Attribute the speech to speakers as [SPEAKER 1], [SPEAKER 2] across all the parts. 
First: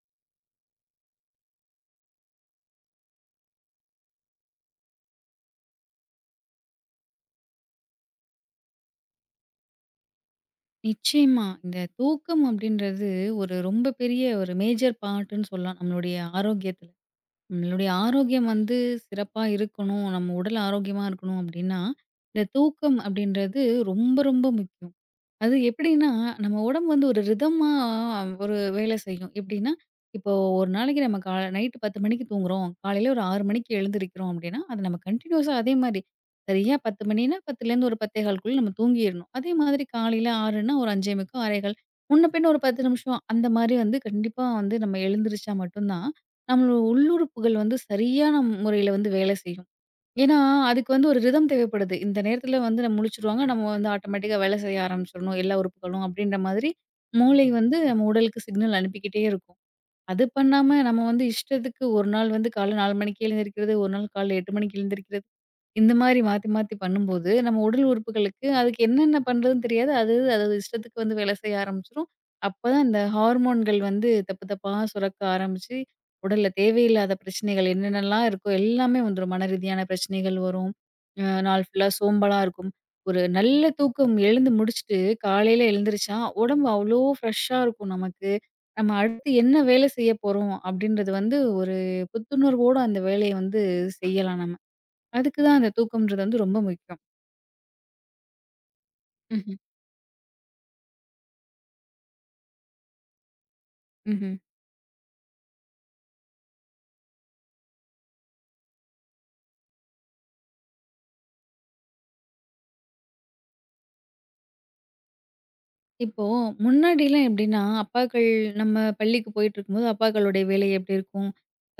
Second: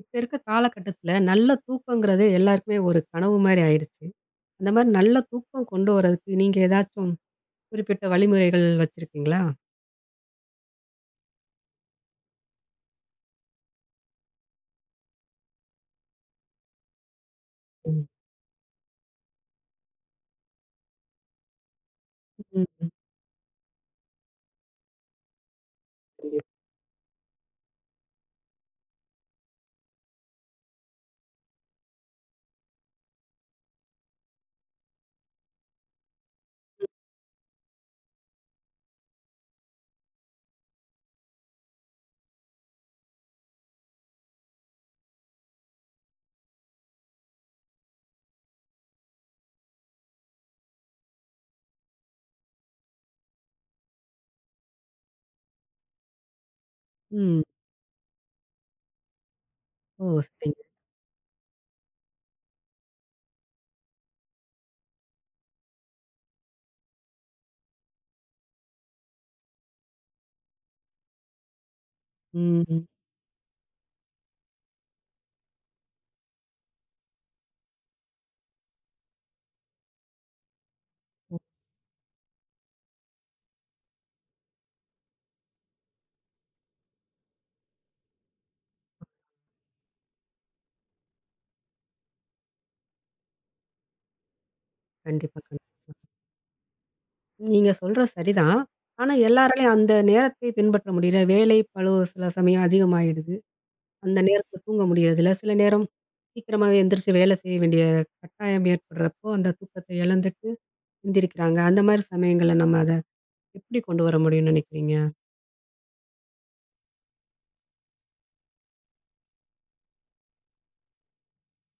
[SPEAKER 1] இப்ப இருக்க காலகட்டத்தில, நல்ல தூக்கங்கிறது எல்லாருக்குமே ஒரு கனவு மாரி ஆயிடுச்சு. அந்த மாரி நல்ல தூக்கம் கொண்டு வரதுக்கு, நீங்க ஏதாச்சும் குறிப்பிட்ட வழிமுறைகள் வச்சிருக்கீங்களா?
[SPEAKER 2] நிச்சயமா. இந்த தூக்கம் அப்படின்றது ஒரு ரொம்ப பெரிய ஒரு மேஜர் பார்ட்டுன்னு சொல்லலாம் நம்மளுடைய ஆரோக்கியத்துல. நம்மளுடைய
[SPEAKER 1] ம்.
[SPEAKER 2] ஆரோக்கியம் வந்து சிறப்பா இருக்கணும், நம்ம உடல் ஆரோக்கியமா இருக்கணும் அப்படின்னா, இந்த
[SPEAKER 1] ம்.
[SPEAKER 2] தூக்கம் அப்படின்றது ரொம்ப ரொம்ப முக்கியம். அது எப்படின்னா,
[SPEAKER 1] கண்டிப்பா.
[SPEAKER 2] நம்ம உடம்பு வந்து ஒரு ரிதமா ஒரு வேலை செய்யும். எப்படின்னா, இப்போ ஒரு நாளைக்கு நம்ம நைட்டு 10 மணிக்கு தூங்குறோம். காலையில ஒரு 6 மணிக்கு எழுந்திரிக்கிறோம் அப்படின்னா, அது நம்ம கன்டினியூஸா அதே மாரி சரியா 10 மணின்னா 10லேருந்து ஒரு 10.15க்குள்ள நம்ம தூங்கிரணும். அதே மாதிரி காலையில 6ன்னா ஒரு 5:45 6:15 முன்ன பின்ன ஒரு 10 நிமிஷம் அந்த மாரி வந்து கண்டிப்பா வந்து நம்ம எழுந்திரிச்சா மட்டும் தான், நம்மளோட உள்ளுறுப்புகள் வந்து சரியான முறையில வந்து வேலை செய்யும். ஏன்னா, அதுக்கு வந்து ஒரு ரிதம் தேவைப்படுது. இந்த நேரத்தில வந்து நம்ம முழிச்சுருவாங்க. நம்ம வந்து ஆட்டோமேட்டிக்கா வேலை செய்ய ஆரம்பிச்சுரணும். எல்லா உறுப்புகளும் அப்படின்ற மாதிரி
[SPEAKER 1] ம்.
[SPEAKER 2] மூளை வந்து நம்ம உடலுக்கு சிக்னல் அனுப்பிக்கிட்டே இருக்கும்.
[SPEAKER 1] ஓ!
[SPEAKER 2] அது
[SPEAKER 1] சரிங்க.
[SPEAKER 2] பண்ணாம நம்ம வந்து இஷ்டத்துக்கு ஒரு நாள் வந்து காலைல 4 மணிக்கு எழுந்திரிக்கிறது, ஒரு நாள் காலைல 8 மணிக்கு எழுந்திரிக்கிறது இந்த மாரி மாத்தி, மாத்தி பண்ணும்போது, நம்ம உடல் உறுப்புகளுக்கு அதுக்கு என்னென்ன பண்றதுன்னு தெரியாது. அது அதோட இஷ்டத்துக்கு வந்து வேலை செய்ய ஆரம்பிச்சுரும். அப்பதான்
[SPEAKER 1] ம்.
[SPEAKER 2] இந்த ஹார்மோன்கள் வந்து தப்பு தப்பா சுரக்க ஆரம்பிச்சு, உடல்ல தேவையில்லாத பிரச்சனைகள் என்னென்னலாம் இருக்கோ எல்லாமே வந்துரும். மன ரீதியான பிரச்சனைகள் வரும்.
[SPEAKER 1] ஓ!
[SPEAKER 2] நாள் ஃபுல்லா சோம்பலா இருக்கும். ஒரு நல்ல தூக்கம் எழுந்து முடிச்சுட்டு காலையில எழுந்திரிச்சா, உடம்பு அவ்ளோ ஃப்ரெஷ்ஷா இருக்கும் நமக்கு. நம்ம அடுத்து என்ன வேலை செய்ய போறோம் அப்படின்றது வந்து ஒரு புத்துணர்வோட அந்த வேலைய வந்து செய்யலாம் நம்ம. அதுக்கு
[SPEAKER 1] கண்டிப்பா,
[SPEAKER 2] தான் அந்த
[SPEAKER 1] கண்டிப்பா.
[SPEAKER 2] தூக்கம்ன்றது வந்து ரொம்ப முக்கியம்.
[SPEAKER 1] நீங்க சொல்றது சரிதான். ஆனா
[SPEAKER 2] ம்ஹ்ம்.
[SPEAKER 1] எல்லாராலயும் அந்த நேரத்தை பின்பற்ற முடியல. வேலை பளு சில சமயம் அதிகமாயிடுது. அந்த
[SPEAKER 2] ம்ஹ்ம்.
[SPEAKER 1] நேரத்தில தூங்க முடியறதில்ல. சில நேரம் சீக்கிரமாவே எந்திரிச்சு வேலை செய்ய வேண்டிய கட்டாயம் ஏற்படுறப்போ, அந்த தூக்கத்த இழந்துட்டு எந்திரிக்கிறாங்க. அந்த மாரி சமயங்கள்ல நம்ம அத எப்படி கொண்டு வர முடியும்னு நினைக்கிறீங்க?
[SPEAKER 2] இப்போ முன்னாடிலாம் எப்படின்னா, அப்பாக்கள் நம்ம பள்ளிக்கு போயிட்டுருக்கும்போது, அப்பாக்களுடைய வேலை எப்படி இருக்கும்?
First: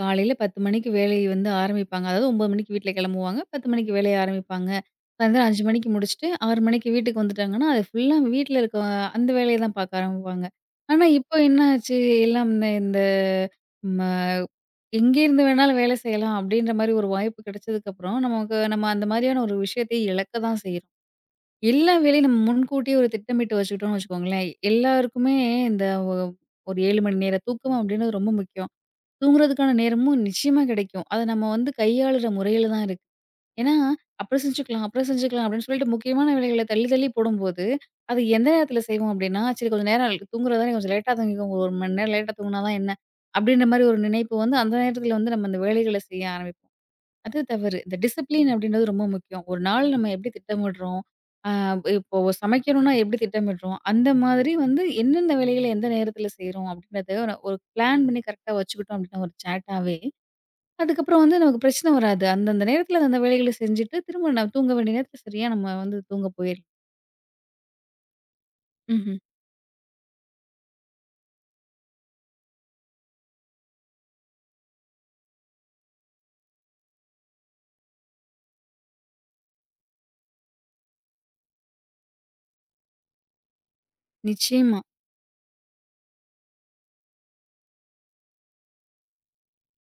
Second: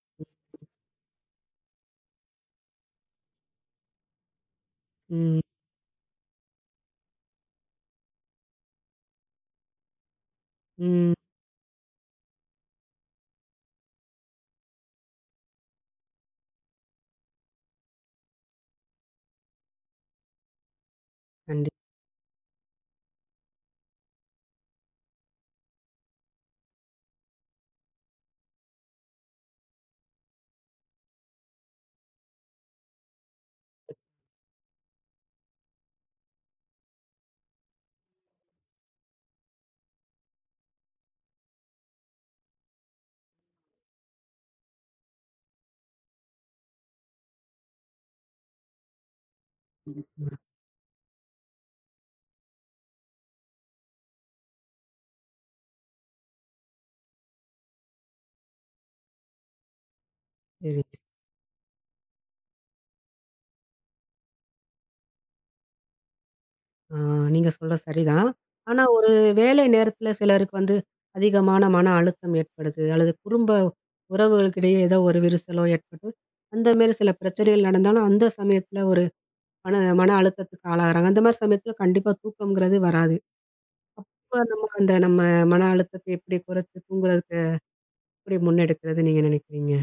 [SPEAKER 2] காலையில 10 மணிக்கு வேலையை வந்து ஆரம்பிப்பாங்க. அதாவது 9 மணிக்கு வீட்ல கெளம்புவாங்க. 10 மணிக்கு வேலைய ஆரம்பிப்பாங்க.
[SPEAKER 1] ம்,
[SPEAKER 2] சாயந்தரம் 5 மணிக்கு முடிச்சுட்டு 6 மணிக்கு வீட்டுக்கு வந்துட்டாங்கன்னா, அது ஃபுல்லா வீட்ல இருக்க அந்த வேலைய தான் பாக்க ஆரம்பிப்பாங்க. ஆனா
[SPEAKER 1] ம்.
[SPEAKER 2] இப்போ என்ன ஆச்சு? எல்லாம் இந்த இந்த ம எங்கேருந்து வேணாலும் வேலை செய்யலாம் அப்படின்ற மாரி ஒரு வாய்ப்பு கிடைச்சதுக்கப்புறம், நமக்கு நம்ம அந்த மாரியான ஒரு விஷயத்தை இழக்க தான் செய்றோம்.
[SPEAKER 1] கண்டிப்பா.
[SPEAKER 2] எல்லா வேலையும் நம்ம முன்கூட்டியே ஒரு திட்டமிட்டு வச்சுக்கிட்டோம்னு வச்சுக்கோங்களேன், எல்லாருக்குமே இந்த ஒ ஒரு 7 மணி நேர தூக்கம் அப்டின்றது ரொம்ப முக்கியம். தூங்குறதுக்கான நேரமும் நிச்சயமா கிடைக்கும். அத நம்ம வந்து கையாளுற முறையில தான் இருக்கு. ஏன்னா, அப்புறம் செஞ்சுக்கலாம், அப்புறம் செஞ்சுக்கலாம் அப்டின்னு சொல்லிட்டு முக்கியமான வேலைகள தள்ளி தள்ளி போடும்போது, அது எந்த நேரத்தில செய்வோம் அப்டின்னா, சரி கொஞ்சம் நேரம் தூங்குறது தானே கொஞ்சம் லேட்டா தூங்கிக்கோங்க. ஒரு மணி நேரம் லேட்டா தூங்குனா தான் என்ன? அப்டின்ற மாரி ஒரு நினைப்பு வந்து அந்த நேரத்தில வந்து நம்ம அந்த வேலைகள செய்ய ஆரம்பிப்போம். அது தவறு. இந்த டிசிப்ளின் அப்படின்றது ரொம்ப முக்கியம். ஒரு நாள் நம்ம எப்படி திட்டமிடுறோம்? அ இப்போ சமைக்கணும்னா எப்படி திட்டமிடுறோம்? அந்த மாதிரி வந்து எந்தெந்த வேலைகள எந்த நேரத்தில செய்றோம் அப்படின்றத ஒரு ஒரு பிளான் பண்ணி கரெக்ட்டா வச்சுக்கிட்டோம் அப்படின்னா ஒரு சேட்டாவே,
[SPEAKER 1] சரி.
[SPEAKER 2] அதுக்கப்புறம் வந்து நமக்கு பிரச்சனை வராது. அந்தந்த நேரத்தில அந்த வேலைகள செஞ்சுட்டு, திரும்ப நம்ம தூங்க வேண்டிய நேரத்தில சரியா நம்ம வந்து தூங்க போயிரலாம்.
[SPEAKER 1] ஆ. நீங்க சொல்றது சரிதான். ஆனா ஒரு
[SPEAKER 2] ம்ஹ்ம்.
[SPEAKER 1] வேலை நேரத்துல சிலருக்கு வந்து அதிகமான மன அழுத்தம் ஏற்படுது. அல்லது குடும்ப உறவுகளுக்கிடையே ஏதோ ஒரு விரிசலோ ஏற்பட்டு, அந்த மாரி சில பிரச்சனைகள் நடந்தாலும், அந்த சமயத்துல ஒரு மன மன அழுத்தத்துக்கு ஆளாகுறாங்க. அந்த மாரி சமயத்துல கண்டிப்பா தூக்கம்ங்கிறது வராது. இப்ப நம்ம
[SPEAKER 2] நிச்சயமா.
[SPEAKER 1] அந்த நம்ம மன அழுத்தத்தை எப்படி குறைச்சு தூங்குறதுக்கு எப்படி முன்னெடுக்கிறது நீங்க நினைக்கிறீங்க?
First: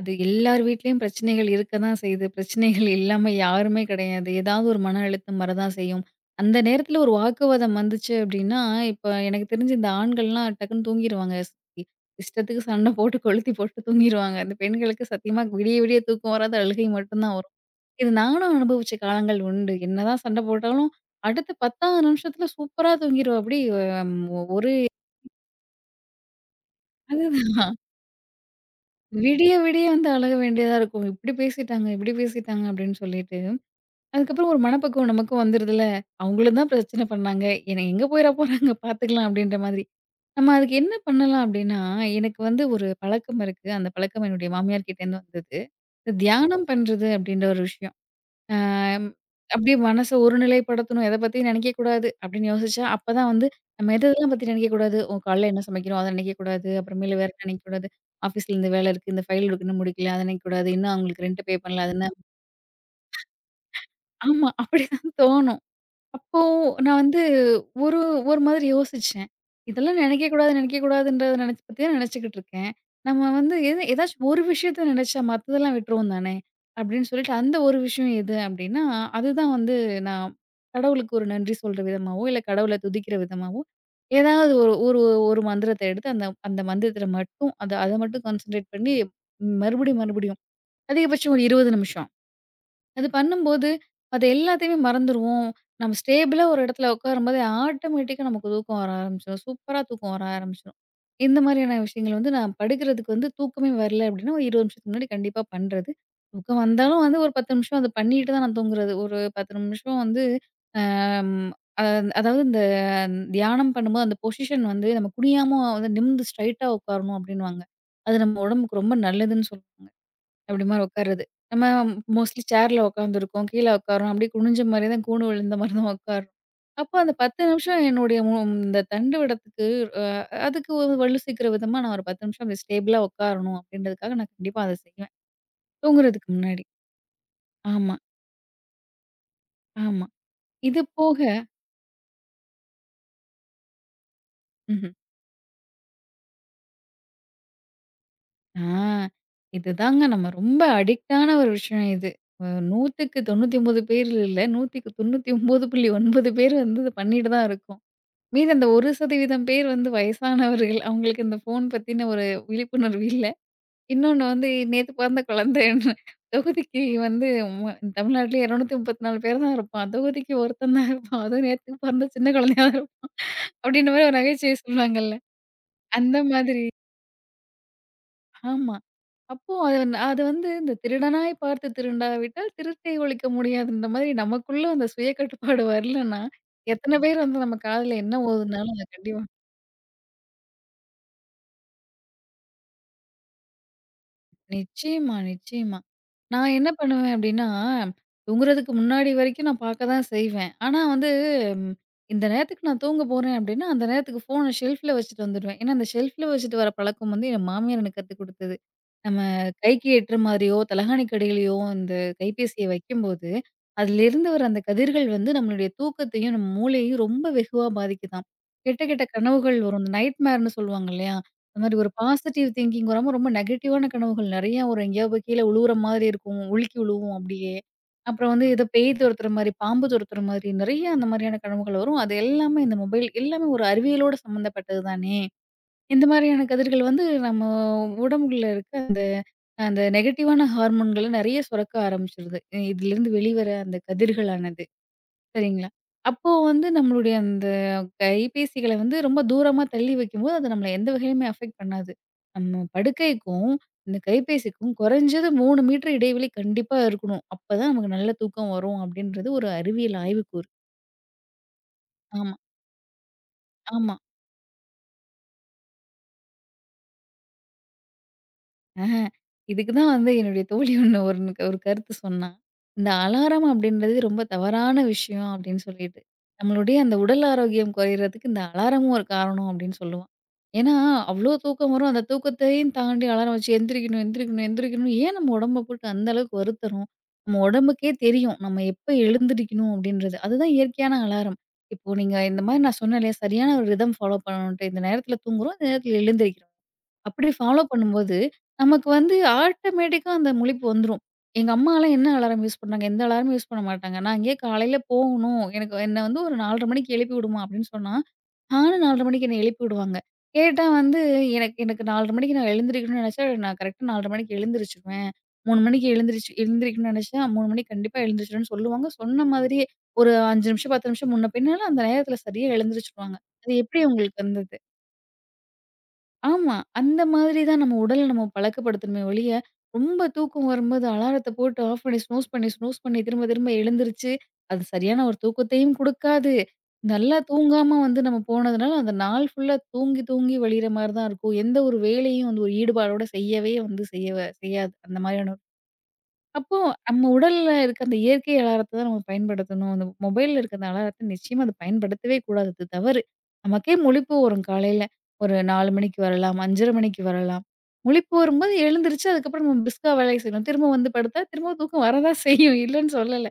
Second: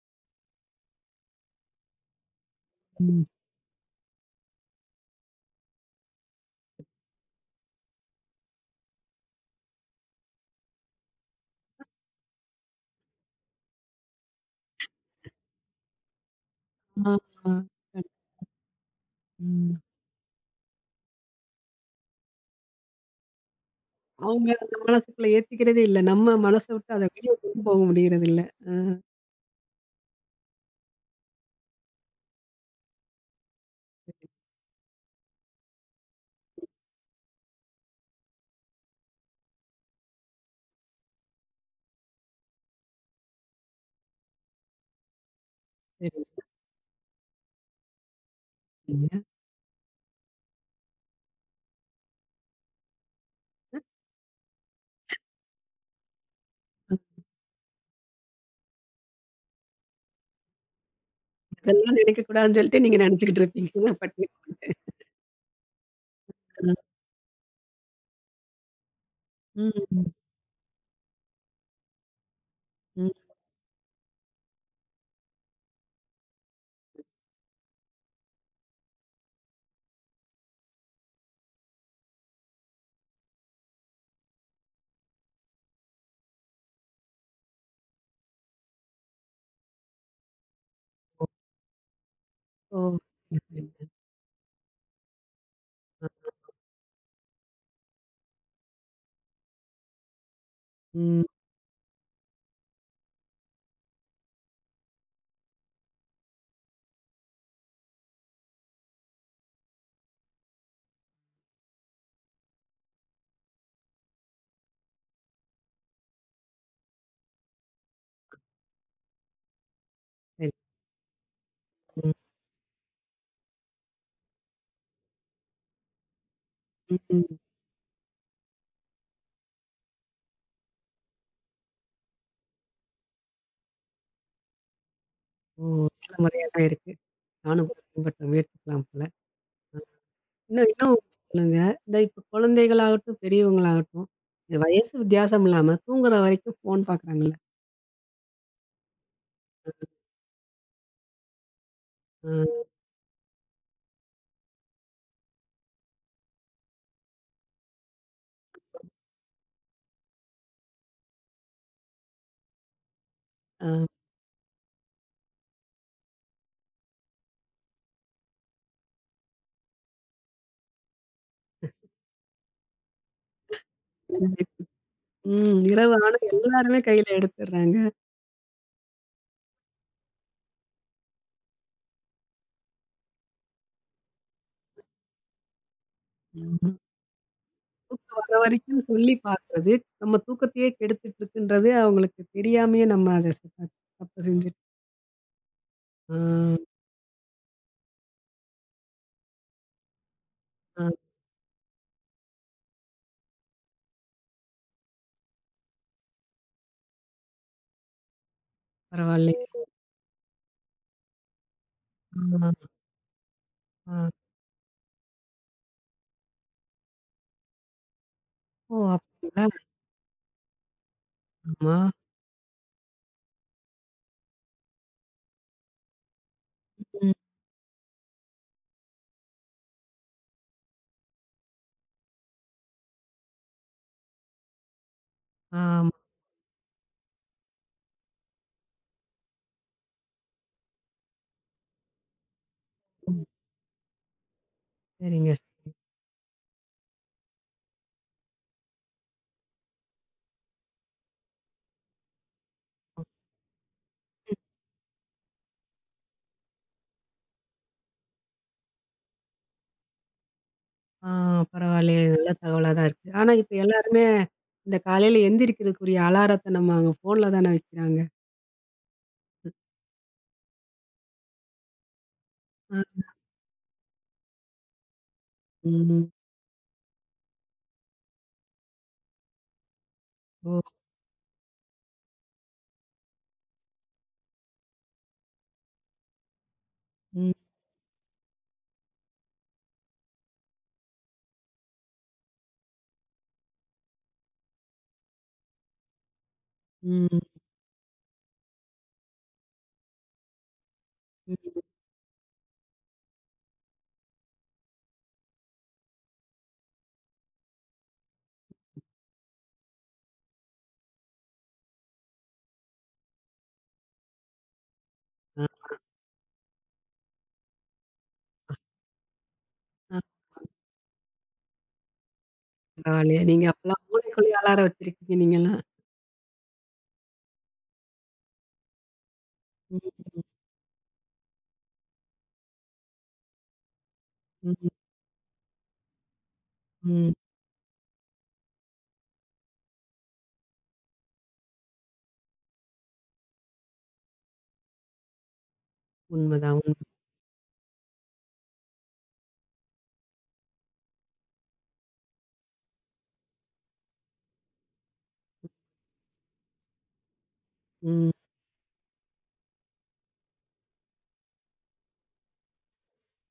[SPEAKER 2] அது எல்லார் வீட்லயும் பிரச்சனைகள் இருக்க தான் செய்யுது. பிரச்சனைகள்
[SPEAKER 1] ம்.
[SPEAKER 2] இல்லாம யாருமே கிடையாது. ஏதாவது ஒரு மன அழுத்தம் வரதான் செய்யும். அந்த நேரத்துல ஒரு வாக்குவாதம் வந்துச்சு அப்டின்னா, இப்ப எனக்கு தெரிஞ்சு இந்த ஆண்கள்லாம் டக்குன்னு தூங்கிருவாங்க. இ இஷ்டத்துக்கு சண்டை போட்டு கொளுத்தி போட்டு தூங்கிருவாங்க. அந்த பெண்களுக்கு சத்தியமா விடிய விடிய தூக்கம் வராது. அழுகை
[SPEAKER 1] ஆ,
[SPEAKER 2] மட்டும் தான்
[SPEAKER 1] ஆ.
[SPEAKER 2] வரும்.
[SPEAKER 1] கண்
[SPEAKER 2] இது நானும் அனுபவிச்ச காலங்கள் உண்டு.
[SPEAKER 1] ம்.
[SPEAKER 2] என்னதான் சண்டை போட்டாலும், அடுத்த 10வது நிமிஷத்துல சூப்பரா தூங்கிருவா. அம்
[SPEAKER 1] அவங்க
[SPEAKER 2] ஒரு
[SPEAKER 1] அந்த மனசுக்குள்ள ஏத்திக்கிறதே இல்ல. நம்ம மனச விட்டு அத வெளிய கொண்டு
[SPEAKER 2] அதுதான்
[SPEAKER 1] போக முடியறதில்ல. ஆ.
[SPEAKER 2] விடிய விடிய வந்து அழக வேண்டியதா இருக்கும். இப்டி பேசிட்டாங்க, இப்டி பேசிட்டாங்க அப்டின்னு சொல்லிட்டு.
[SPEAKER 1] சரி,
[SPEAKER 2] அதுக்கப்புறம் ஒரு மனப்பக்குவம் நமக்கும் வந்துருதுல. அவங்களும் தான் பிரச்சனை பண்ணாங்க. என்ன எங்க போயிற போறாங்க பார்த்துக்கலாம் அப்படின்ற மாதிரி. நம்ம அதுக்கு என்ன பண்ணலாம் அப்படின்னா, எனக்கு வந்து ஒரு பழக்கம் இருக்கு. அந்த பழக்கம் என்னுடைய மாமியார் கிட்டேருந்து வந்தது. இந்த
[SPEAKER 1] சரி.
[SPEAKER 2] தியானம் பண்றது அப்படின்ற ஒரு விஷயம். அ
[SPEAKER 1] சரிங்க.
[SPEAKER 2] அப்படியே மனச ஒருநிலைப்படுத்தணும். எத பத்தியும் நினைக்கக்கூடாது அப்படின்னு யோசிச்சா, அப்பதான் வந்து நம்ம எதெல்லாம் பத்தி நினைக்கக்கூடாது. ஓ காலைல என்ன சமைக்கிறோம் அத நினைக்கக்கூடாது. அப்புறமேலு வேற என்ன நினைக்கக்கூடாது. ஆஃபீஸ்ல இந்த வேலை இருக்கு. இந்த ஃபைல் இருக்கு இன்னும் முடிக்கல. அத நினைக்கக்கூடாது. இன்னும் அவங்களுக்கு ரெண்ட் பே பண்ணல. அது
[SPEAKER 1] அதெல்லாம்
[SPEAKER 2] என்ன
[SPEAKER 1] நினைக்கக்கூடாதுன்னு சொல்லிட்டு நீங்க நினைச்சுக்கிட்டு இருப்பீங்க. நான் பட்டுன்னு
[SPEAKER 2] ஆமா
[SPEAKER 1] போயிட்டேன்.
[SPEAKER 2] அப்படிதான் தோணும். அப்போ
[SPEAKER 1] ஆ.
[SPEAKER 2] நான் வந்து ஒரு ஒரு மாதிரி யோசிச்சேன்.
[SPEAKER 1] ம்,
[SPEAKER 2] இதெல்லாம்
[SPEAKER 1] ம்,
[SPEAKER 2] நினைக்கக்கூடாது, நினைக்கக்கூடாதுன்றத நினைச்சு பத்தியே நினைச்சுக்கிட்டு இருக்கேன்.
[SPEAKER 1] ம்.
[SPEAKER 2] நம்ம வந்து எது ஏதாச்சும் ஒரு விஷயத்த நினைச்சா மத்ததெல்லாம் விட்டுருவோம் தானே! அப்படின்னு சொல்லிட்டு அந்த ஒரு விஷயம் எது அப்படின்னா, அதுதான் வந்து நான் கடவுளுக்கு ஒரு நன்றி சொல்ற விதமாவோ, இல்ல கடவுள துதிக்கிற விதமாவோ, ஏதாவது ஒரு ஒரு ஒரு மந்திரத்த எடுத்து அந்த அந்த மந்திரத்தில மட்டும் அத அத மட்டும் கான்சன்ட்ரேட் பண்ணி மறுபடியும் மறுபடியும் அதிகபட்சம் ஒரு 20 நிமிஷம்.
[SPEAKER 1] ஓ!
[SPEAKER 2] அது
[SPEAKER 1] சரி,
[SPEAKER 2] பண்ணும்போது,
[SPEAKER 1] சரிங்க.
[SPEAKER 2] அது எல்லாத்தையுமே மறந்துருவோம். நம்ம
[SPEAKER 1] ஆ.
[SPEAKER 2] ஸ்டேபிளா ஒரு இடத்துல உட்காரும்போது, ஆட்டோமேட்டிக்கா நமக்கு தூக்கம் வர ஆரம்பிச்சுரும். சூப்பரா தூக்கம் வர ஆரம்பிச்சுரும்.
[SPEAKER 1] ம்.
[SPEAKER 2] இந்த மாதிரியான விஷயங்கள் வந்து நான் படுக்கிறதுக்கு வந்து தூக்கமே வரல அப்படின்னா, ஒரு 20 நிமிஷத்துக்கு முன்னாடி கண்டிப்பா பண்றது. தூக்கம் வந்தாலும் வந்து ஒரு 10 நிமிஷம் அத பண்ணிட்டு தான் நான் தூங்குறது. ஒரு 10 நிமிஷம் வந்து அம் அ அதாவது இந்த தியானம் பண்ணும்போது அந்த பொசிஷன் வந்து நம்ம குனியாம வந்து நிமிர்ந்து ஸ்ட்ரைட்டா உட்காரணும் அப்படின்னுவாங்க. அது நம்ம உடம்புக்கு ரொம்ப நல்லதுன்னு சொல்லுவாங்க.
[SPEAKER 1] சரி.
[SPEAKER 2] அப்படி மாரி உட்கார்றது. நம்ம
[SPEAKER 1] ம்,
[SPEAKER 2] மோஸ்ட்லி சேர்ல உட்காந்துருக்கோம். கீழ உட்கார்றோம். அப்படியே குனிஞ்ச மாரி தான் கூணு விழுந்த மாரி தான் உட்கார்றோம். அப்போ
[SPEAKER 1] ம்.
[SPEAKER 2] அந்த
[SPEAKER 1] ம்.
[SPEAKER 2] 10 நிமிஷம் என்னுடைய இந்த தண்டு விடத்துக்கு அ அதுக்கு ஒரு வலு சேர்க்கிற விதமா நான் ஒரு 10 நிமிஷம் அப்படி ஸ்டேபிளா உட்காரணும் அப்படின்றதுக்காக நான் கண்டிப்பா அத செய்வேன்.
[SPEAKER 1] ஓ! நல்ல
[SPEAKER 2] தூங்குறதுக்கு
[SPEAKER 1] முறையா
[SPEAKER 2] முன்னாடி.
[SPEAKER 1] தான் இருக்கு. நானும் கூட
[SPEAKER 2] ஆமா,
[SPEAKER 1] பின்பற்ற முயற்சிக்கலாம் போல. ஆ.
[SPEAKER 2] ஆமா.
[SPEAKER 1] இன்னும்
[SPEAKER 2] இது
[SPEAKER 1] இன்னும்
[SPEAKER 2] போக
[SPEAKER 1] சொல்லுங்க. இந்த இப்ப குழந்தைகளாகட்டும், பெரியவங்களாகட்டும், இந்த
[SPEAKER 2] ம்ஹ்ம்.
[SPEAKER 1] வயசு வித்தியாசம் இல்லாம தூங்குற வரைக்கும் ஃபோன் பாக்குறாங்கல்ல.
[SPEAKER 2] ஆ இதுதாங்க நம்ம ரொம்ப அடிக்டான ஒரு விஷயம் இது.
[SPEAKER 1] ஆ,
[SPEAKER 2] அ 100க்கு 99 பேர் இல்ல. 100க்கு 99.9 பேர் வந்து இத பண்ணிட்டு தான் இருக்கோம். மீதி அந்த 1% பேர் வந்து வயசானவர்கள். அவங்களுக்கு இந்த ஃபோன் பத்தின ஒரு விழிப்புணர்வு இல்ல.
[SPEAKER 1] ஆ.
[SPEAKER 2] இன்னொன்னு வந்து நேத்து பிறந்த குழந்தைன்னு தொகுதிக்கு வந்து ம தமிழ்நாட்டிலே 234 பேர் தான் இருப்பான். தொகுதிக்கு ஒருத்தன் தான் இருப்பான். அதுவும் நேத்து பிறந்த சின்ன குழந்தையா தான் இருப்பான். அப்டின்ற மாரி ஒரு
[SPEAKER 1] ஆ.
[SPEAKER 2] நகைச்சுவை சொல்லுவாங்கல்ல.
[SPEAKER 1] ம். இரவு
[SPEAKER 2] அந்த
[SPEAKER 1] ஆனா
[SPEAKER 2] மாதிரி.
[SPEAKER 1] எல்லாருமே கையில எடுத்துடுறாங்க.
[SPEAKER 2] ஆமா. அப்போ அது வந்து இந்த திருடனாய் பார்த்து திருந்தாவிட்டால் திருட்டை ஒழிக்க முடியாதுன்ற மாதிரி நமக்குள்ள அந்த சுய கட்டுப்பாடு வரலன்னா,
[SPEAKER 1] ஆமா.
[SPEAKER 2] எத்தன பேர் வந்து நம்ம காதுல
[SPEAKER 1] தூக்கம்
[SPEAKER 2] என்ன
[SPEAKER 1] வர
[SPEAKER 2] ஓதுனாலும்
[SPEAKER 1] வரைக்கும்
[SPEAKER 2] அது
[SPEAKER 1] சொல்லி
[SPEAKER 2] கண்டிப்பா
[SPEAKER 1] பார்க்குறது, நம்ம தூக்கத்தையே கெடுத்துட்டு இருக்குன்றது அவங்களுக்கு தெரியாமயே நம்ம அத தப்பு செஞ்சுட்டோம்.
[SPEAKER 2] நிச்சயமா, நிச்சயமா.
[SPEAKER 1] ஆ,
[SPEAKER 2] நான் என்ன பண்ணுவேன் அப்டின்னா, தூங்குறதுக்கு முன்னாடி வரைக்கும் நான் பார்க்க தான் செய்வேன். ஆனா
[SPEAKER 1] ஆ.
[SPEAKER 2] வந்து ம், இந்த நேரத்துக்கு நான் தூங்க போறேன் அப்டின்னா, அந்த நேரத்துக்கு ஃபோன ஷெல்ஃப்ல வச்சுட்டு வந்துடுவேன். ஏன்னா, அந்த ஷெல்ஃப்ல வச்சுட்டு வர பழக்கம் வந்து என் மாமியார் எனக்கு கத்துக் குடுத்தது. நம்ம
[SPEAKER 1] பரவாயில்லையே!
[SPEAKER 2] கைக்கு எட்டுற மாதிரியோ, தலகாணிக்கு அடியிலயோ அந்த
[SPEAKER 1] ஆமா,
[SPEAKER 2] கைபேசிய வைக்கும்போது,
[SPEAKER 1] ஆ.
[SPEAKER 2] அதிலிருந்து வர அந்த கதிர்கள் வந்து நம்மளுடைய தூக்கத்தையும், நம்ம மூளையையும் ரொம்ப வெகுவா பாதிக்குதாம்.
[SPEAKER 1] ஓ!
[SPEAKER 2] கெட்ட கெட்ட
[SPEAKER 1] அப்படிங்களா?
[SPEAKER 2] கனவுகள் வரும். இந்த நைட்மேர்ன்னு சொல்லுவாங்க இல்லையா? அந்த மாரி
[SPEAKER 1] ஆமா.
[SPEAKER 2] ஒரு பாசிட்டிவ் திங்கிங் வராம, ரொம்ப நெகட்டிவான கனவுகள் நெறையா வரும். எங்கேயாவது போய் கீழ உழுவுற மாதிரி இருக்கும். உலுக்கி
[SPEAKER 1] ம்.
[SPEAKER 2] விழுவும் அப்படியே. அப்புறம் வந்து ஏதோ பேய் துரத்துற மாரி, பாம்பு துரத்துற மாதிரி நெறைய அந்த மாரியான கனவுகள் வரும். அது எல்லாமே இந்த மொபைல் எல்லாமே ஒரு அறிவியலோட சம்மந்தப்பட்டது தானே!
[SPEAKER 1] ஆமா.
[SPEAKER 2] இந்த மாரியான கதிர்கள் வந்து நம்ம உடம்புல இருக்க அந்த அந்த நெகட்டிவான ஹார்மோன்கள நெறைய சுரக்க ஆரம்பிச்சுருது. இதிலிருந்து
[SPEAKER 1] ம்.
[SPEAKER 2] வெளிவர அந்த கதிர்களானது.
[SPEAKER 1] சரிங்க,
[SPEAKER 2] சரிங்களா.
[SPEAKER 1] சரி.
[SPEAKER 2] அப்போ வந்து நம்மளுடைய அந்த கைபேசிகள வந்து ரொம்ப தூரமா தள்ளி வைக்கும்போது, அது நம்மள எந்த வகையிலுமே அஃபெக்ட் பண்ணாது. நம்ம படுக்கைக்கும், இந்த கைபேசிக்கும் குறைஞ்சது 3 மீட்டர் இடைவெளி கண்டிப்பா இருக்கணும். அப்பதான் நமக்கு நல்ல தூக்கம் வரும் அப்படின்றது ஒரு அறிவியல் ஆய்வுக்கூறு.
[SPEAKER 1] ஆ. பரவாயில்லையே! நல்ல
[SPEAKER 2] ஆமா,
[SPEAKER 1] தகவலா தான் இருக்கு. ஆனா இப்ப
[SPEAKER 2] ஆமா.
[SPEAKER 1] எல்லாருமே இந்த காலையில எந்திரிக்கிறதுக்குரிய அலாரத்த நம்ம அவங்க ஃபோன்ல தானே வைக்கிறாங்க.
[SPEAKER 2] ஆஹா. இதுக்கு தான் வந்து என்னுடைய தோழி ஒண்ணு ஒரு ஒரு கருத்து சொன்னா.
[SPEAKER 1] ஆ.
[SPEAKER 2] இந்த அலாரம் அப்படின்றது ரொம்ப தவறான விஷயம் அப்படின்னு சொல்லிட்டு.
[SPEAKER 1] ம்.
[SPEAKER 2] நம்மளுடைய அந்த உடல் ஆரோக்கியம் குறையறதுக்கு இந்த அலாரமும் ஒரு காரணம் அப்படின்னு சொல்லுவா.
[SPEAKER 1] ஓ!
[SPEAKER 2] ஏன்னா, அவ்ளோ தூக்கம் வரும். அந்த தூக்கத்தையும் தாண்டி அலாரம் வச்சு எந்திரிக்கணும், எந்திரிக்கணும், எந்திரிக்கணும். ஏன் நம்ம உடம்ப போட்டு அந்த அளவுக்கு வருத்துறோம்?
[SPEAKER 1] ம்,
[SPEAKER 2] நம்ம உடம்புக்கே தெரியும். நம்ம எப்ப எழுந்திரிக்கணும் அப்படின்றது. அதுதான் இயற்கையான அலாரம். இப்போ நீங்க இந்த மாரி நான் சொன்னேன் இல்லையா? சரியான ஒரு ரிதம் ஃபாலோ பண்ணணுன்ட்டு. இந்த நேரத்தில தூங்குறோம். இந்த நேரத்தில எழுந்திரிக்கிறோம்.
[SPEAKER 1] ம்,
[SPEAKER 2] அப்படி ஃபாலோ பண்ணும்போது, நமக்கு வந்து ஆட்டோமேட்டிக்கா அந்த முழிப்பு வந்துரும். எங்க
[SPEAKER 1] ம்.
[SPEAKER 2] அம்மாலாம் என்ன அலாரம் யூஸ் பண்ணாங்க? எந்த அலாரமும் யூஸ் பண்ண மாட்டாங்க. நான் அங்கேயே காலையில போகணும். எனக்கு என்ன வந்து ஒரு 4:30 மணிக்கு எழுப்பி விடுமா அப்படின்னு சொன்னா, நானும் 4:30 மணிக்கு என்ன எழுப்பி விடுவாங்க. கேட்டா வந்து எனக்கு எனக்கு 4:30 மணிக்கு நான் எழுந்திரிக்கணும்னு நெனச்சா, நான் கரெக்ட்டா 4:30 மணிக்கு எழுந்திரிச்சுருவேன். 3 மணிக்கு எழுந்திரிச்சு எழுந்திரிக்கணும்னு நெனச்சா, 3 மணிக்கு கண்டிப்பா எழுந்திரிச்சுருவேன்னு சொல்லுவாங்க. சொன்ன மாதிரியே
[SPEAKER 1] ஆ.
[SPEAKER 2] ஒரு 5 நிமிஷம், 10 நிமிஷம் முன்ன பின்னால அந்த நேரத்தில சரியா எழுந்திரிச்சுருவாங்க.
[SPEAKER 1] பரவாயில்லையே. நீங்க
[SPEAKER 2] அது எப்படி
[SPEAKER 1] அப்பலாம்
[SPEAKER 2] உங்களுக்கு
[SPEAKER 1] மூளைக்குள்ளயே
[SPEAKER 2] வந்தது?
[SPEAKER 1] அலாரம் வச்சிருக்கீங்க நீங்கலாம்.
[SPEAKER 2] ஆமா. அந்த மாதிரி தான் நம்ம உடல நம்ம பழக்கப்படுத்தணுமே ஒழிய,
[SPEAKER 1] ம்,
[SPEAKER 2] ரொம்ப தூக்கம் வரும்போது அலாரத்த போட்டு ஆஃப் பண்ணி ஸ்னூஸ் பண்ணி ஸ்னூஸ் பண்ணி திரும்ப திரும்ப எழுந்திருச்சு,
[SPEAKER 1] ம்,
[SPEAKER 2] அது சரியான ஒரு தூக்கத்தையும் குடுக்காது.
[SPEAKER 1] ம்.
[SPEAKER 2] நல்லா தூங்காம வந்து நம்ம போனதுனால, அந்த நாள் ஃபுல்லா தூங்கி தூங்கி வழியிற மாரி தான் இருக்கும். எந்த ஒரு வேலையும் வந்து ஒரு ஈடுபாடோட செய்யவே வந்து செய்யவ செய்யாது. அந்த மாதிரியான அப்போ
[SPEAKER 1] உண்மதான் உண்ம.
[SPEAKER 2] நம்ம உடல்ல இருக்க அந்த இயற்கை அலாரத்த தான் நம்ம பயன்படுத்தணும். அந்த மொபைல்ல இருக்க அந்த அலாரத்த நிச்சயமா அது பயன்படுத்தவே கூடாது. அது தவறு. நமக்கே முழிப்பு வரும் காலையில. ஒரு 4 மணிக்கு வரலாம், 5:30 மணிக்கு வரலாம்.
[SPEAKER 1] ம்.
[SPEAKER 2] முழிப்பு வரும்போது எழுந்திரிச்சு அதுக்கப்புறம் நம்ம பிரிஸ்கா வேலைய செய்யணும். திரும்ப வந்து படுத்தா திரும்ப தூக்கம் வரதான் செய்யும். இல்லன்னு சொல்லல.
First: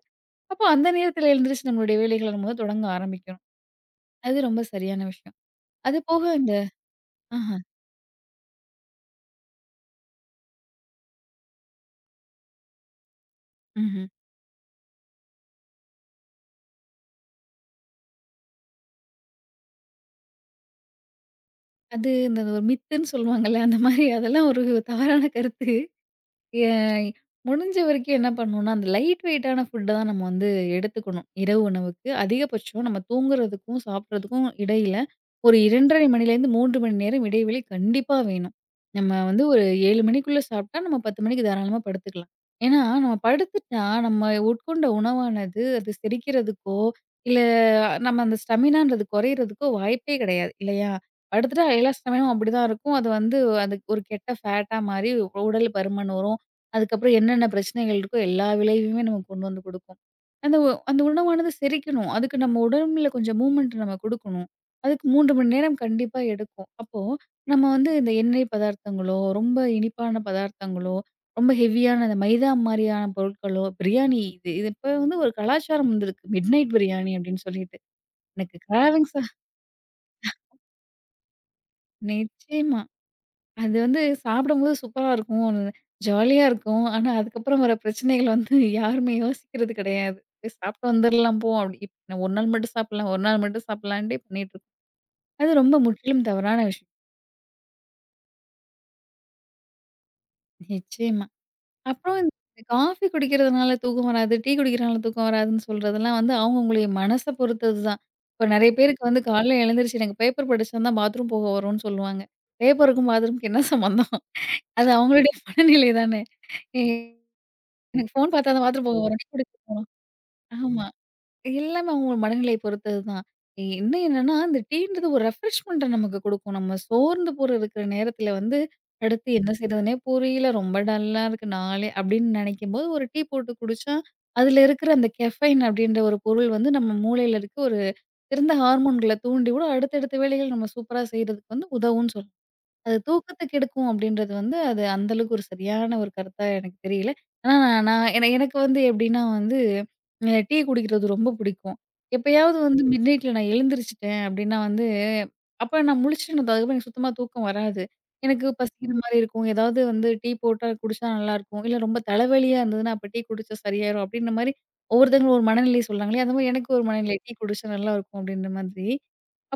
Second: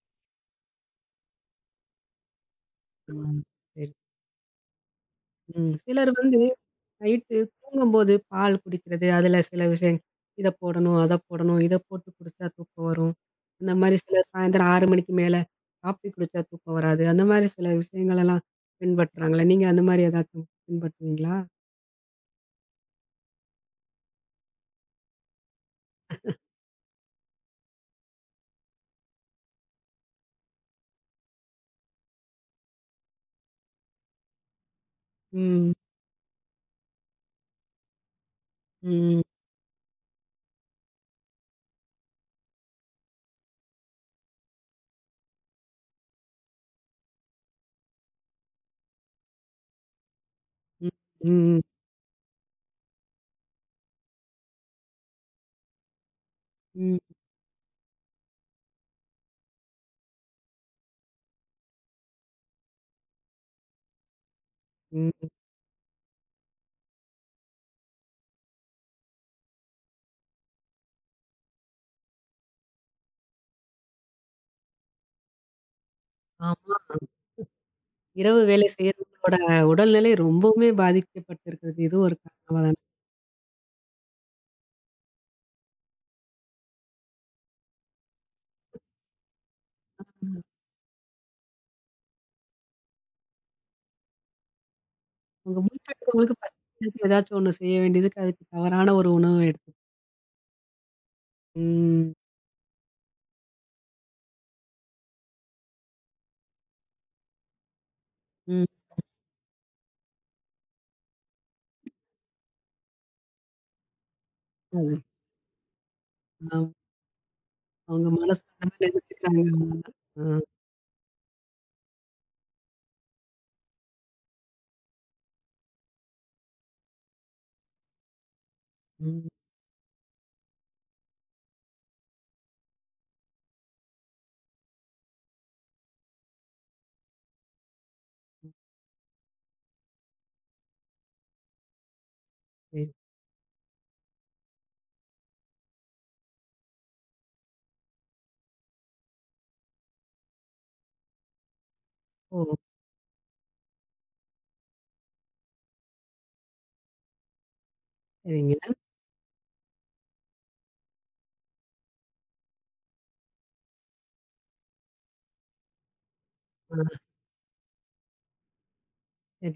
[SPEAKER 2] அப்போ அந்த நேரத்துல எழுந்திரிச்சு நம்மளுடைய வேலைகள நம்ம வந்து தொடங்க
[SPEAKER 1] ஆ.
[SPEAKER 2] ஆரம்பிக்கணும்.
[SPEAKER 1] சரி.
[SPEAKER 2] அது ரொம்ப சரியான விஷயம்.
[SPEAKER 1] ம்.
[SPEAKER 2] அது
[SPEAKER 1] சிலர்
[SPEAKER 2] போக
[SPEAKER 1] வந்து
[SPEAKER 2] இந்த
[SPEAKER 1] நைட்டு
[SPEAKER 2] ஆஹ,
[SPEAKER 1] தூங்கும்போது பால் குடிக்கிறது, அதுல சில விஷயம் இத போடணும், அத போடணும், இத போட்டு குடிச்சா தூக்கம் வரும். அந்த மாரி
[SPEAKER 2] ம்ஹ்ம்.
[SPEAKER 1] சில சாயந்தரம் 6 மணிக்கு மேல காப்பி குடிச்சா தூக்கம் வராது. அந்த மாரி சில விஷயங்களெல்லாம் பின்பற்றுறாங்கல்ல. நீங்க அந்த மாரி ஏதாச்சும் பின்பற்றுவீங்களா?
[SPEAKER 2] அது இந்த ஒரு மித்துன்னு சொல்லுவாங்கல்ல, அந்த மாரி அதெல்லாம் ஒரு தவறான கருத்து. எ முடிஞ்ச வரைக்கும் என்ன பண்ணணும்னா, அந்த லைட் வெயிட்டான ஃபுட்ட தான் நம்ம வந்து எடுத்துக்கணும். இரவு உணவுக்கு அதிகபட்சம் நம்ம தூங்குறதுக்கும், சாப்பிடுறதுக்கும் இடையில ஒரு
[SPEAKER 1] ம்.
[SPEAKER 2] 2 1/2 மணிலேருந்து 3 மணி நேரம் இடைவெளி கண்டிப்பா வேணும். நம்ம
[SPEAKER 1] ம்.
[SPEAKER 2] வந்து ஒரு 7 மணிக்குள்ள சாப்பிட்டா, நம்ம 10 மணிக்கு தாராளமா படுத்துக்கலாம். ஏன்னா, நம்ம படுத்துட்டா நம்ம உட்கொண்ட உணவானது அது செரிக்கிறதுக்கோ, இல்ல நம்ம அந்த ஸ்டெமினான்றது குறையிறதுக்கோ வாய்ப்பே கிடையாது
[SPEAKER 1] ம்.
[SPEAKER 2] இல்லையா?
[SPEAKER 1] ம்.
[SPEAKER 2] படுத்துட்டா எல்லா ஸ்டெமினாவும் அப்படிதான் இருக்கும். அது வந்து அது ஒரு கெட்ட ஃபேட்டா மாறி உடல் பருமன் வரும். அதுக்கப்புறம்
[SPEAKER 1] ம்.
[SPEAKER 2] என்னென்ன பிரச்சனைகள் இருக்கோ எல்லா விளைவையுமே நமக்கு கொண்டு வந்து குடுக்கும். அந்த உணவானது செரிக்கணும். அதுக்கு நம்ம உடம்புல கொஞ்சம் மூவ்மெண்ட் நம்ம குடுக்கணும். அதுக்கு
[SPEAKER 1] ம். ம்.
[SPEAKER 2] 3 மணி நேரம் கண்டிப்பா எடுக்கும். அப்போ நம்ம வந்து இந்த எண்ணெய் பதார்த்தங்களோ, ரொம்ப இனிப்பான பதார்த்தங்களோ, ரொம்ப ஹெவியான அந்த மைதா மாரியான பொருட்களோ, பிரியாணி இது இது இப்ப வந்து ஒரு கலாச்சாரம் வந்திருக்கு. மிட்நைட்
[SPEAKER 1] ஆமா.
[SPEAKER 2] பிரியாணி அப்டின்னு சொல்லிட்டு.
[SPEAKER 1] இரவு
[SPEAKER 2] எனக்கு
[SPEAKER 1] வேலை
[SPEAKER 2] கிராவிங்ஸா
[SPEAKER 1] செய்றவங்களோட உடல்நிலை ரொம்பவுமே பாதிக்கப்பட்டிருக்கிறது. இது ஒரு காரணமா
[SPEAKER 2] நிச்சயமா.
[SPEAKER 1] தானே?
[SPEAKER 2] அது வந்து சாப்பிடும்போது சூப்பரா இருக்கும். ஜாலியா இருக்கும். ஆனா, அதுக்கப்புறம் வர பிரச்சனைகள் வந்து யாருமே யோசிக்கிறது கிடையாது.
[SPEAKER 1] ம்.
[SPEAKER 2] "போய் சாப்பிட்டு வந்துரலாம் போ" அப்படி. ஒரு நாள் மட்டும் சாப்பிடலாம், ஒரு நாள் மட்டும் சாப்பிடலான்ட்டே பண்ணிட்டுருக்கோம். அது
[SPEAKER 1] உங்க
[SPEAKER 2] ரொம்ப முற்றிலும்
[SPEAKER 1] மூச்செடுக்கவங்களுக்கு
[SPEAKER 2] தவறான விஷயம்.
[SPEAKER 1] பசிக்கிறதுக்கு ஏதாச்சும் ஒண்ணு செய்ய வேண்டியதுக்கு, அதுக்கு தவறான ஒரு உணவு எடுத்து
[SPEAKER 2] நிச்சயமா.
[SPEAKER 1] ம்.
[SPEAKER 2] அப்புறம் இந்த காஃபி குடிக்கிறதுனால தூக்கம் வராது, டீ குடிக்கிறனால தூக்கம் வராதுன்னு சொல்றதெல்லாம் வந்து அவங்கவங்களுடைய மனச பொறுத்தது தான். இப்ப
[SPEAKER 1] ம்.
[SPEAKER 2] நெறைய பேருக்கு வந்து காலைல எழுந்திரிச்சு எனக்கு பேப்பர் படிச்சா தான் பாத்ரூம் போக வரும்னு சொல்லுவாங்க. பேப்பருக்கும் பாத்ரூம்க்கு என்ன சம்மந்தம்? அது
[SPEAKER 1] அது.
[SPEAKER 2] அவங்களுடைய மனநிலை தானே!
[SPEAKER 1] ஆமா. அவங்க
[SPEAKER 2] எனக்கு ஃபோன்
[SPEAKER 1] மனசு
[SPEAKER 2] பார்த்தா தான்
[SPEAKER 1] அந்த மாரி
[SPEAKER 2] பாத்ரூம் போக ம். ஒரு நிமிஷம்
[SPEAKER 1] நெனச்சுக்கிறாங்க
[SPEAKER 2] குடிக்க போணும்.
[SPEAKER 1] அவ்ளோதான். ஆ.
[SPEAKER 2] ஆமா. எல்லாமே அவங்க மனநிலைய பொறுத்தது தான். இன்னும் என்னன்னா, இந்த டீன்றது ஒரு ரெஃப்ரெஷ்மெண்ட்ட நமக்கு குடுக்கும். நம்ம சோர்ந்து போற இருக்கிற நேரத்தில வந்து,
[SPEAKER 1] ம்.
[SPEAKER 2] அடுத்து என்ன செய்றதுன்னே புரியல. ரொம்ப டல்லா இருக்கு நாளே அப்படின்னு நெனைக்கும்போது, ஒரு டீ போட்டு குடிச்சா, அதில இருக்கிற அந்த கெஃபைன் அப்படின்ற ஒரு பொருள் வந்து நம்ம மூளையில இருக்க ஒரு சிறந்த ஹார்மோன்கள தூண்டிவிடும். அடுத்தடுத்த வேலைகள் நம்ம சூப்பரா செய்றதுக்கு வந்து உதவும்ன்னு சொல்லலாம்.
[SPEAKER 1] சரி.
[SPEAKER 2] அது தூக்கத்த கெடுக்கும் அப்படின்றது வந்து, அது அந்த அளவுக்கு ஒரு சரியான ஒரு கருத்தா எனக்கு தெரியல. ஆனா நான் நான் என எனக்கு வந்து எப்படின்னா வந்து, டீ குடிக்கிறது ரொம்ப பிடிக்கும்.
[SPEAKER 1] ஓ!
[SPEAKER 2] எப்பயாவது வந்து ம். மிட் நைட்ல நான் எழுந்திரிச்சுட்டேன் அப்படின்னா வந்து, அப்ப நான் முழிச்சுட்டு அதுக்கப்புறம் எனக்கு சுத்தமா தூக்கம் வராது. எனக்கு
[SPEAKER 1] சரிங்க.
[SPEAKER 2] பசிக்கிற மாரி இருக்கும். ஏதாவது வந்து டீ போட்டா குடிச்சா நல்லாயிருக்கும். இல்ல ரொம்ப தலைவலியா இருந்ததுன்னா, அப்ப டீ குடிச்சா சரியாயிரும் அப்படின்ற மாரி ஒவ்வொருத்தங்களும் ஒரு மனநிலை சொல்றாங்களே, அந்த மாரி எனக்கு
[SPEAKER 1] ஆ.
[SPEAKER 2] ஒரு மனநிலை. டீ குடிச்சா நல்லா இருக்கும் அப்படின்ற மாதிரி.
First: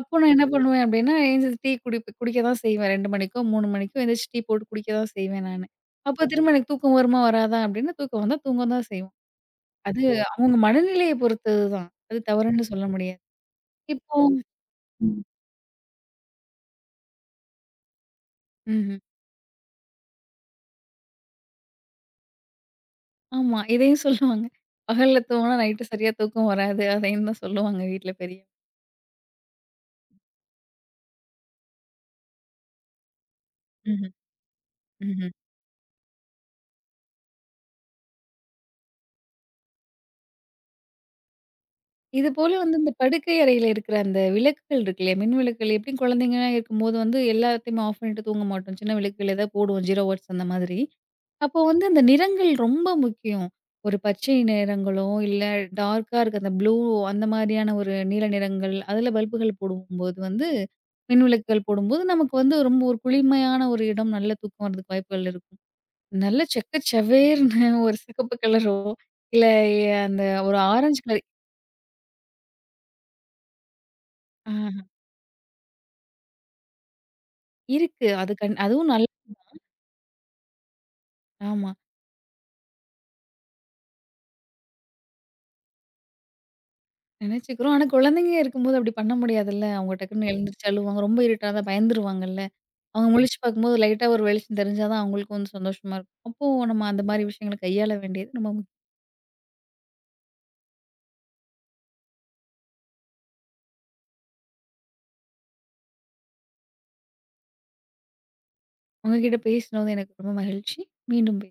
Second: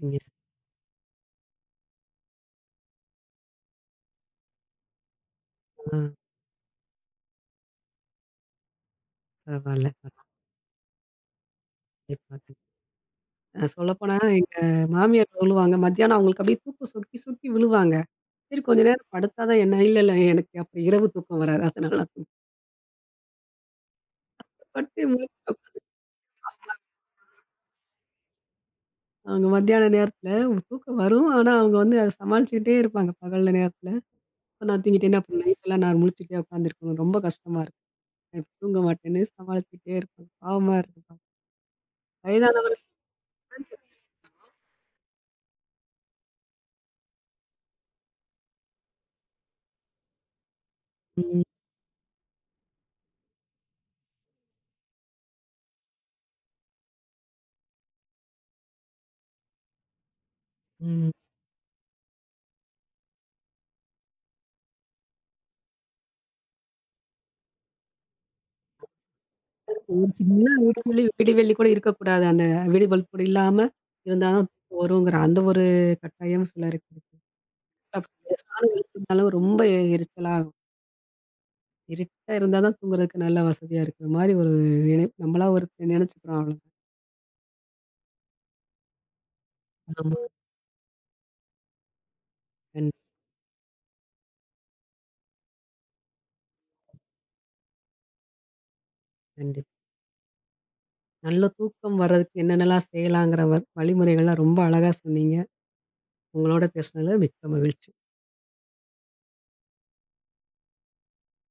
[SPEAKER 2] அப்போ நான் என்ன பண்ணுவேன் அப்டின்னா, எந்திரிச்சு டீ குடிப் குடிக்க தான் செய்வேன். 2 மணிக்கோ, 3 மணிக்கோ எந்திரிச்சு டீ போட்டு குடிக்க தான் செய்வேன் நானு.
[SPEAKER 1] ஆ.
[SPEAKER 2] அப்ப திரும்ப எனக்கு தூக்கம் வருமா? வராதா? அப்டின்னா தூக்கம் வந்தா தூங்க தான் செய்யும்.
[SPEAKER 1] பரவால்ல.
[SPEAKER 2] அது அவங்க மனநிலைய பொறுத்தது தான். அது
[SPEAKER 1] கண்டிப்பா.
[SPEAKER 2] தவறுன்னு சொல்ல முடியாது.
[SPEAKER 1] அ சொல்லப்போனா
[SPEAKER 2] இப்போ
[SPEAKER 1] எங்க மாமியார் சொல்லுவாங்க, மத்தியானம் அவங்களுக்கு அப்படியே தூக்கம் சொக்கி சொக்கி விழுவாங்க. சரி கொஞ்ச
[SPEAKER 2] ம்ஹ்ம்.
[SPEAKER 1] நேரம் படுத்தா தான் என்ன இல்ல, இல்ல எனக்கு அப்ப இரவு தூக்கம் வராது. அதனால
[SPEAKER 2] ஆமா. இதையும் சொல்லுவாங்க.
[SPEAKER 1] படுத்து
[SPEAKER 2] பகல்ல
[SPEAKER 1] முழிச்சு
[SPEAKER 2] தூங்குனா நைட்டு சரியா தூக்கம் வராது. அதையும் தான் சொல்லுவாங்க வீட்ல பெரியவங்க.
[SPEAKER 1] அவங்க மத்தியான நேரத்தில தூக்கம் வரும். ஆனா, அவங்க வந்து அத சமாளிச்சுக்கிட்டே இருப்பாங்க பகல்ல நேரத்தில.
[SPEAKER 2] ம்ஹ்ம்.
[SPEAKER 1] இப்ப நான் தூங்கிட்டேன்னா,
[SPEAKER 2] ம்ஹ்ம்.
[SPEAKER 1] அப்புறம் நைட்லாம் நான் முழிச்சுட்டே உட்காந்துருக்கணும். ரொம்ப கஷ்டமா இருக்கும். நான் இப்ப தூங்க மாட்டேன்னு சமாளிச்சுக்கிட்டே இருப்பாங்க. பாவமா இருக்கு பாவம்.
[SPEAKER 2] இது போல வந்து
[SPEAKER 1] வயதானவர்கள்.
[SPEAKER 2] இந்த படுக்கை அறையில இருக்கிற அந்த விளக்குகள் இருக்கு இல்லையா? மின் விளக்குகள் எப்படியும் குழந்தைங்கலாம் இருக்கும்போது வந்து எல்லாத்தையுமே ஆஃப் பண்ணிட்டு தூங்க மாட்டோம். சின்ன விளக்குகள் ஏதாவது போடுவோம். 0 வாட்ஸ் அந்த மாதிரி.
[SPEAKER 1] ம்.
[SPEAKER 2] அப்போ வந்து அந்த நிறங்கள் ரொம்ப முக்கியம். ஒரு பச்சை நிறங்களோ, இல்ல டார்க்கா இருக்க அந்த ப்ளூ அந்த மாதிரியான ஒரு நீல நிறங்கள், அதில பல்புகள் போடும்போது வந்து
[SPEAKER 1] ம்.
[SPEAKER 2] மின் விளக்குகள் போடும்போது நமக்கு வந்து ரொம்ப ஒரு குளிமையான ஒரு இடம், நல்ல தூக்கம் வரதுக்கு வாய்ப்புகள் இருக்கும். நல்ல செக்க செவேர்ன்னு ஒரு சிகப்பு கலரோ, இல்ல
[SPEAKER 1] ஒரு
[SPEAKER 2] அந்த
[SPEAKER 1] சின்ன
[SPEAKER 2] ஒரு ஆரஞ்சு கலர்
[SPEAKER 1] விடிவெள்ளி கூட இருக்கக்கூடாது. அந்த விடி பல்ப் கூட இல்லாம இருந்தா தான் தூக்கம்
[SPEAKER 2] ஆ.
[SPEAKER 1] வருங்கிற அந்த ஒரு கட்டாயம் சிலருக்கு இருக்கு.
[SPEAKER 2] இருக்கு.
[SPEAKER 1] அப்படி
[SPEAKER 2] அது கண்
[SPEAKER 1] லேசான
[SPEAKER 2] அதுவும் நல்ல
[SPEAKER 1] விழிப்புனாலும் ரொம்ப எரிச்சலாகும்.
[SPEAKER 2] ஆமா.
[SPEAKER 1] இருட்டா இருந்தா தான் தூங்குறதுக்கு நல்ல வசதியா இருக்கிற மாரி ஒரு நம்மளா ஒரு நினைச்சுக்கிறோம் அவ்வளோதான்.
[SPEAKER 2] நினைச்சுக்கிறோம். ஆனா குழந்தைங்க இருக்கும்போது அப்படி பண்ண முடியாதுல்ல. அவங்க
[SPEAKER 1] ஆமா.
[SPEAKER 2] டக்குன்னு எழுந்திரிச்சு அழுவாங்க. ரொம்ப இருட்டானா பயந்துருவாங்கல்ல.
[SPEAKER 1] கண்டிப்பா.
[SPEAKER 2] அவங்க முழிச்சு பார்க்கும்போது லைட்டா ஒரு வெளிச்சம் தெரிஞ்சா தான் அவங்களுக்கும் வந்து சந்தோஷமா இருக்கும். அப்போ நம்ம அந்த மாரி விஷயங்கள கையாள வேண்டியது நம்ம முக்கியம்.
[SPEAKER 1] கண்டிப்பா. நல்ல தூக்கம் வர்றதுக்கு என்னென்னலாம் செய்யலாங்கிற வழிமுறைகள்லாம் ரொம்ப அழகா சொன்னீங்க. உங்களோட பேசுனதுல மிக்க மகிழ்ச்சி.
[SPEAKER 2] உங்க கிட்ட பேசினது எனக்கு ரொம்ப மகிழ்ச்சி. மீண்டும் பே